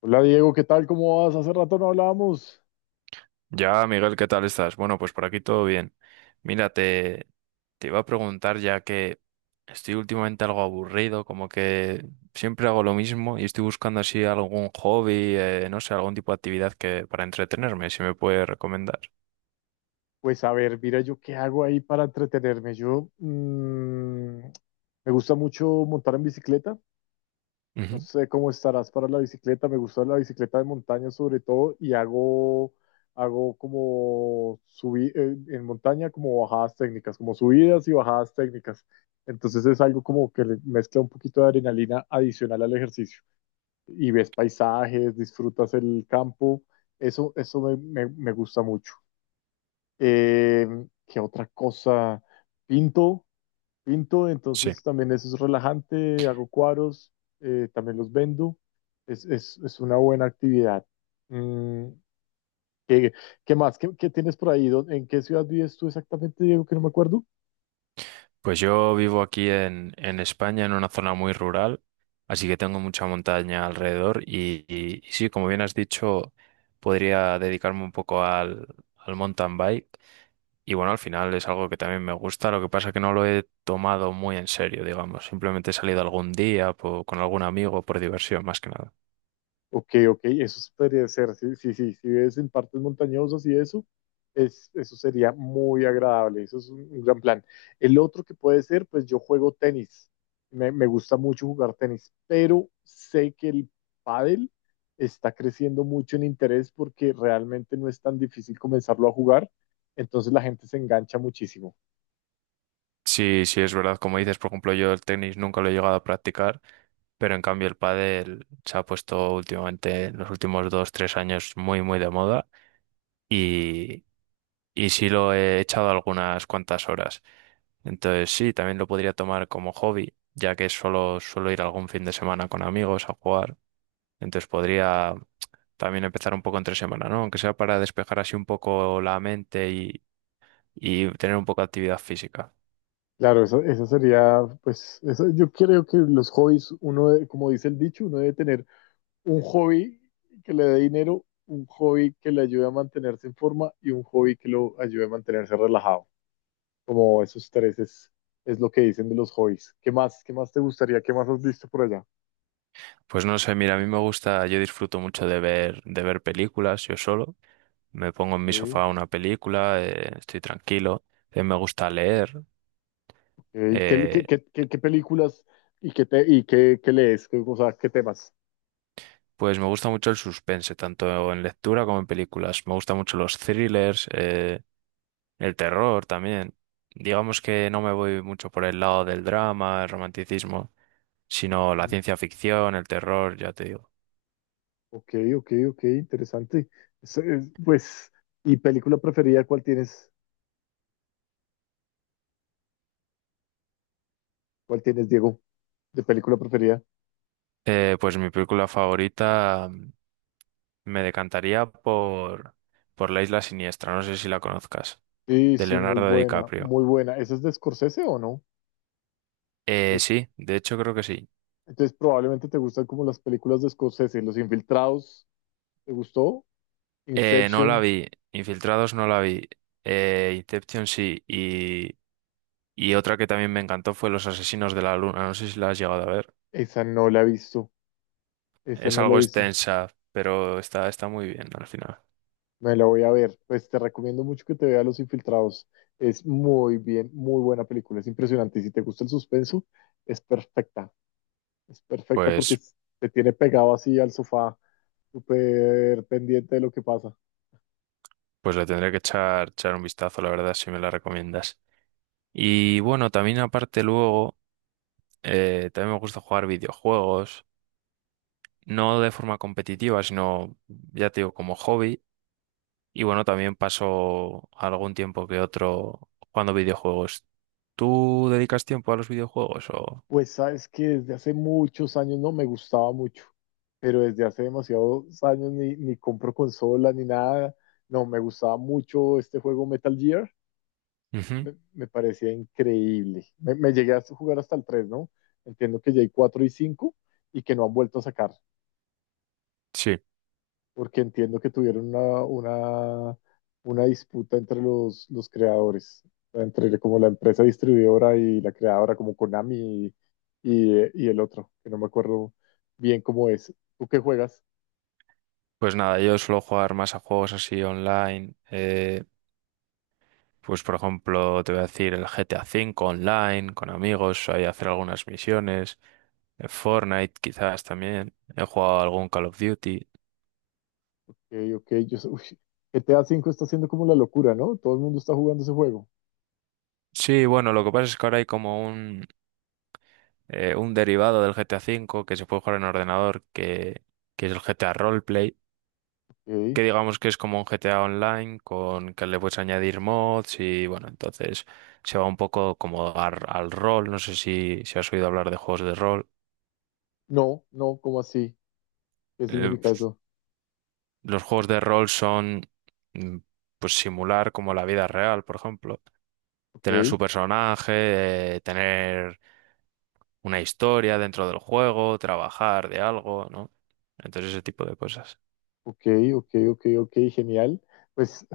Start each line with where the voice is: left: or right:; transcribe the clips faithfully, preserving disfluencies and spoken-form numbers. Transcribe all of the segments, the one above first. left: Hola Diego, ¿qué tal? ¿Cómo vas? Hace rato no hablábamos.
right: Ya, Miguel, ¿qué tal estás? Bueno, pues por aquí todo bien. Mira, te, te iba a preguntar ya que estoy últimamente algo aburrido, como que siempre hago lo mismo y estoy buscando así algún hobby, eh, no sé, algún tipo de actividad que para entretenerme, si me puede recomendar.
left: Pues a ver, mira, yo qué hago ahí para entretenerme. Yo mm, me gusta mucho montar en bicicleta. No
right: Ujú.
left: sé cómo estarás para la bicicleta. Me gusta la bicicleta de montaña sobre todo y hago, hago como subir en montaña como bajadas técnicas, como subidas y bajadas técnicas. Entonces es algo como que le mezcla un poquito de adrenalina adicional al ejercicio. Y ves paisajes, disfrutas el campo. Eso, eso me, me- me gusta mucho. Eh, ¿qué otra cosa? Pinto, pinto,
right: Sí,
left: entonces también eso es relajante, hago cuadros, eh, también los vendo. Es, es- es una buena actividad. Mm, ¿qué, qué más? ¿Qué, qué tienes por ahí? ¿Dó- ¿En qué ciudad vives tú exactamente, Diego? Que no me acuerdo.
right: pues yo vivo aquí en, en España, en una zona muy rural, así que tengo mucha montaña alrededor y, y- y sí, como bien has dicho, podría dedicarme un poco al, al mountain bike. Y bueno, al final es algo que también me gusta, lo que pasa es que no lo he tomado muy en serio, digamos. Simplemente he salido algún día po- con algún amigo por diversión, más que nada.
left: Ok, ok, eso sí podría ser, sí, sí, sí, si ves en partes montañosas y eso, es, eso sería muy agradable, eso es un, un gran plan. El otro que puede ser, pues yo juego tenis, me, me gusta mucho jugar tenis, pero sé que el pádel está creciendo mucho en interés porque realmente no es tan difícil comenzarlo a jugar, entonces la gente se engancha muchísimo.
right: Sí, sí, es verdad, como dices, por ejemplo, yo el tenis nunca lo he llegado a practicar, pero en cambio el pádel se ha puesto últimamente, en los últimos dos, tres años, muy, muy de moda y, y sí lo he echado algunas cuantas horas. Entonces sí, también lo podría tomar como hobby, ya que solo suelo ir algún fin de semana con amigos a jugar. Entonces podría también empezar un poco entre semana, ¿no? Aunque sea para despejar así un poco la mente y, y tener un poco de actividad física.
left: Claro, eso, eso sería, pues, eso, yo creo que los hobbies, uno, de- como dice el dicho, uno debe tener un hobby que le dé dinero, un hobby que le ayude a mantenerse en forma y un hobby que lo ayude a mantenerse relajado. Como esos tres es, es lo que dicen de los hobbies. ¿Qué más, qué más te gustaría? ¿Qué más has visto por allá?
right: Pues no sé, mira, a mí me gusta, yo disfruto mucho de ver, de ver películas yo solo. Me pongo en mi
left: Ok,
right: sofá una película, eh, estoy tranquilo. Eh, me gusta leer.
left: ok. ¿Qué, qué-
right: eh,
left: qué- qué- qué películas y qué, te- y qué, qué lees? ¿Qué- O sea, ¿qué temas?
right: pues me gusta mucho el suspense, tanto en lectura como en películas. Me gustan mucho los thrillers, eh, El terror también. Digamos que no me voy mucho por el lado del drama, el romanticismo, sino la ciencia ficción, el terror, ya te digo.
left: Ok, ok, ok, interesante. Es- es- pues, ¿y película preferida cuál tienes? ¿Cuál tienes, Diego? ¿De película preferida?
right: Eh, pues mi película favorita mm, me decantaría por, por La Isla Siniestra, no sé si la conozcas,
left: Sí,
right: de
left: sí, muy
right: Leonardo
left: buena,
right: DiCaprio.
left: muy buena. ¿Esa es de Scorsese o no?
right: Eh,
left: Pero,
right: sí, de hecho creo que sí.
left: entonces probablemente te gustan como las películas de Scorsese, Los Infiltrados, ¿te gustó?
right: Eh, no la
left: Inception,
right: vi, Infiltrados no la vi, eh, Inception sí, y, y otra que también me encantó fue Los Asesinos de la Luna, no sé si la has llegado a ver.
left: esa no la he visto, esa
right: Es
left: no la
right: algo
left: he visto,
right: extensa, pero está, está muy bien al final.
left: me la voy a ver. Pues te recomiendo mucho que te veas Los Infiltrados, es muy bien, muy buena película, es impresionante. Y si te gusta el suspenso, es perfecta, es perfecta porque
right: Pues,
left: es- te tiene pegado así al sofá, súper pendiente de lo que pasa.
right: pues le tendré que echar, echar un vistazo, la verdad, si me la recomiendas. Y bueno, también aparte luego, eh, también me gusta jugar videojuegos, no de forma competitiva, sino, ya te digo, como hobby. Y bueno, también paso algún tiempo que otro jugando videojuegos. ¿Tú dedicas tiempo a los videojuegos o...?
left: Pues sabes que desde hace muchos años no me gustaba mucho, pero desde hace demasiados años ni, ni compro consola ni nada. No, me gustaba mucho este juego Metal Gear,
right: Ujú.
left: me, me parecía increíble. Me, me llegué a jugar hasta el tres, ¿no? Entiendo que ya hay cuatro y cinco y que no han vuelto a sacar.
right: Sí,
left: Porque entiendo que tuvieron una, una, una disputa entre los, los creadores, entre como la empresa distribuidora y la creadora, como Konami y, y, eh, y el otro, que no me acuerdo bien cómo es. ¿Tú qué juegas?
right: pues nada, yo suelo jugar más a juegos así online. eh, Pues por ejemplo, te voy a decir el G T A cinco online, con amigos, ahí hacer algunas misiones, el Fortnite quizás también, he jugado algún Call of Duty.
left: Ok, ok, yo sé- Uy, G T A cinco está haciendo como la locura, ¿no? Todo el mundo está jugando ese juego.
right: Sí, bueno, lo que pasa es que ahora hay como un, eh, un derivado del G T A cinco que se puede jugar en ordenador, que, que es el G T A Roleplay,
left: Ok.
right: que digamos que es como un G T A online con que le puedes añadir mods y bueno, entonces se va un poco como ar- al rol, no sé si, si has oído hablar de juegos de rol.
left: No, no, ¿cómo así? ¿Qué
right: Eh,
left: significa eso?
right: Los juegos de rol son mm, pues simular como la vida real, por ejemplo. Tener
left: Ok,
right: su personaje, eh, tener una historia dentro del juego, trabajar de algo, ¿no? Entonces ese tipo de cosas.
left: ok, ok, ok, ok, genial. Pues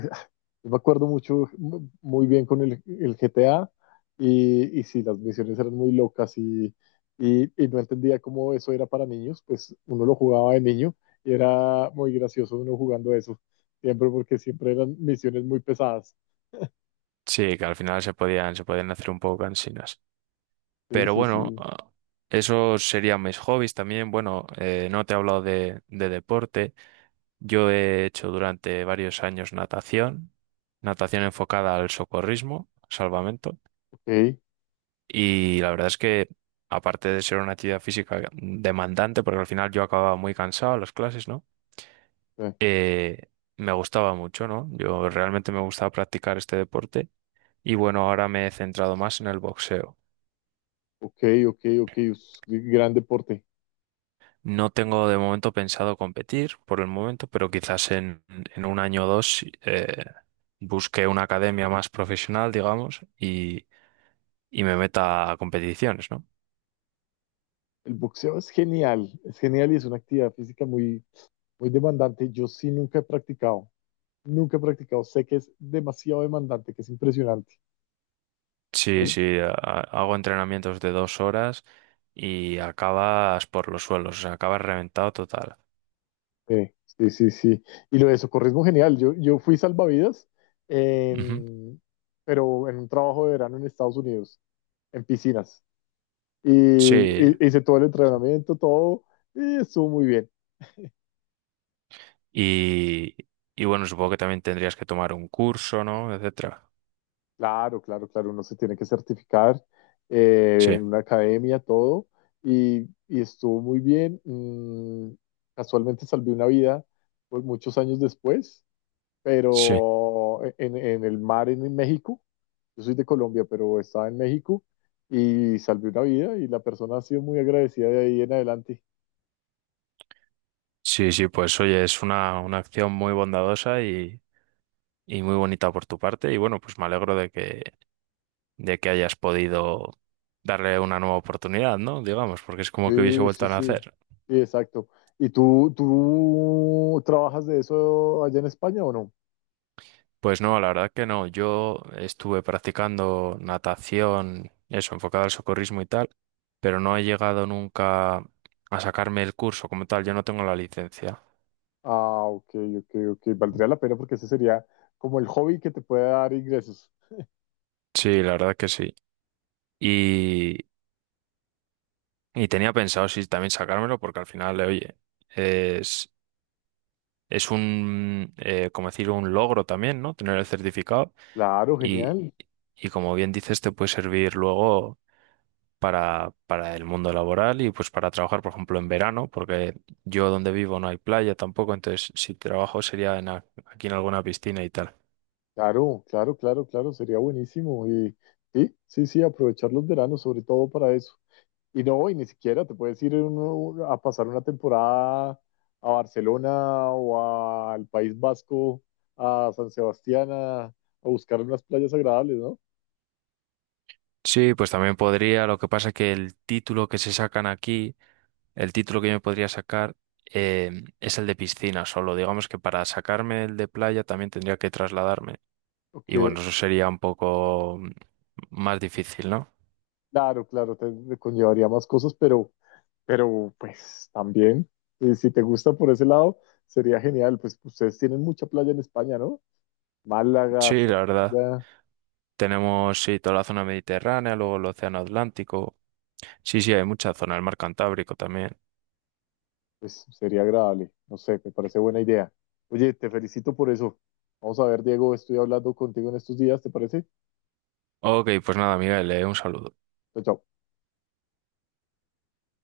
left: yo me acuerdo mucho, mu- muy bien con el, el G T A y, y sí, las misiones eran muy locas y, y, y no entendía cómo eso era para niños, pues uno lo jugaba de niño y era muy gracioso uno jugando eso, siempre porque siempre eran misiones muy pesadas.
right: Sí, que al final se podían, se podían hacer un poco cansinas.
left: Sí,
right: Pero
left: sí,
right: bueno,
left: sí,
right: ah, esos serían mis hobbies también. Bueno, eh, no te he hablado de, de deporte. Yo he hecho durante varios años natación, natación enfocada al socorrismo, salvamento.
left: ok, eh,
right: Y la verdad es que, aparte de ser una actividad física demandante, porque al final yo acababa muy cansado en las clases, ¿no? Eh, Me gustaba mucho, ¿no? Yo realmente me gustaba practicar este deporte y bueno, ahora me he centrado más en el boxeo.
left: ok, ok, ok, es un gran deporte.
right: No tengo de momento pensado competir por el momento, pero quizás en, en un año o dos eh, busque una academia más profesional, digamos, y, y me meta a competiciones, ¿no?
left: El boxeo es genial, es genial y es una actividad física muy, muy demandante. Yo sí nunca he practicado, nunca he practicado, sé que es demasiado demandante, que es impresionante.
right: Sí, sí, a- a- hago entrenamientos de dos horas y acabas por los suelos, o sea, acabas reventado total.
left: Sí, sí, sí, sí. Y lo de socorrismo, genial. Yo, yo fui salvavidas,
right: Ujú.
left: em, pero en un trabajo de verano en Estados Unidos, en piscinas. Y,
right: Sí,
left: y- Hice todo el entrenamiento, todo, y estuvo muy bien.
right: y, y bueno, supongo que también tendrías que tomar un curso, ¿no? Etcétera.
left: Claro, claro, claro, uno se tiene que certificar eh,
right: Sí,
left: en una academia, todo, y, y estuvo muy bien. Mm, casualmente salvé una vida pues, muchos años después
right: sí,
left: pero en, en el mar en México, yo soy de Colombia, pero estaba en México y salvé una vida y la persona ha sido muy agradecida de ahí en adelante.
right: sí, sí, pues oye, es una, una acción muy bondadosa y, y muy bonita por tu parte y bueno, pues me alegro de que, de que hayas podido darle una nueva oportunidad, ¿no? Digamos, porque es como que hubiese
left: Sí,
right: vuelto
left: sí,
right: a
left: sí,
right: nacer.
left: sí, exacto. ¿Y tú, tú trabajas de eso allá en España o no?
right: Pues no, la verdad que no. Yo estuve practicando natación, eso, enfocado al socorrismo y tal, pero no he llegado nunca a sacarme el curso como tal. Yo no tengo la licencia.
left: Ah, ok, ok, ok. Valdría la pena porque ese sería como el hobby que te puede dar ingresos.
right: Sí, la verdad que sí. Y, y tenía pensado, sí, también sacármelo porque al final, eh, oye, es, es un, eh, como decir, un logro también, ¿no? Tener el certificado
left: Claro,
right: y,
left: genial.
right: y como bien dices, te puede servir luego. para, para el mundo laboral y pues para trabajar, por ejemplo, en verano, porque yo donde vivo no hay playa tampoco, entonces si trabajo sería en, a- aquí en alguna piscina y tal.
left: Claro, claro, claro, claro. Sería buenísimo. Y sí, sí, sí, aprovechar los veranos sobre todo para eso. Y no, y ni siquiera te puedes ir uno a pasar una temporada a Barcelona o a- al País Vasco, a San Sebastián, a, a buscar unas playas agradables, ¿no?
right: Sí, pues también podría, lo que pasa que el título que se sacan aquí, el título que yo me podría sacar eh, es el de piscina solo. Digamos que para sacarme el de playa también tendría que trasladarme.
left: Ok,
right: Y bueno, eso sería un poco mm, más difícil, ¿no?
left: claro, claro, te, te conllevaría más cosas, pero, pero pues también, eh, si te gusta por ese lado, sería genial. Pues ustedes tienen mucha playa en España, ¿no? Málaga,
right: Sí, la verdad.
left: Sevilla.
right: Tenemos, sí, toda la zona mediterránea, luego el océano Atlántico. Sí, sí, hay mucha zona, el mar Cantábrico también.
left: Pues sería agradable. No sé, me parece buena idea. Oye, te felicito por eso. Vamos a ver, Diego, estoy hablando contigo en estos días, ¿te parece?
right: Ok, pues nada, Miguel, eh, un saludo.
left: Chao, chao.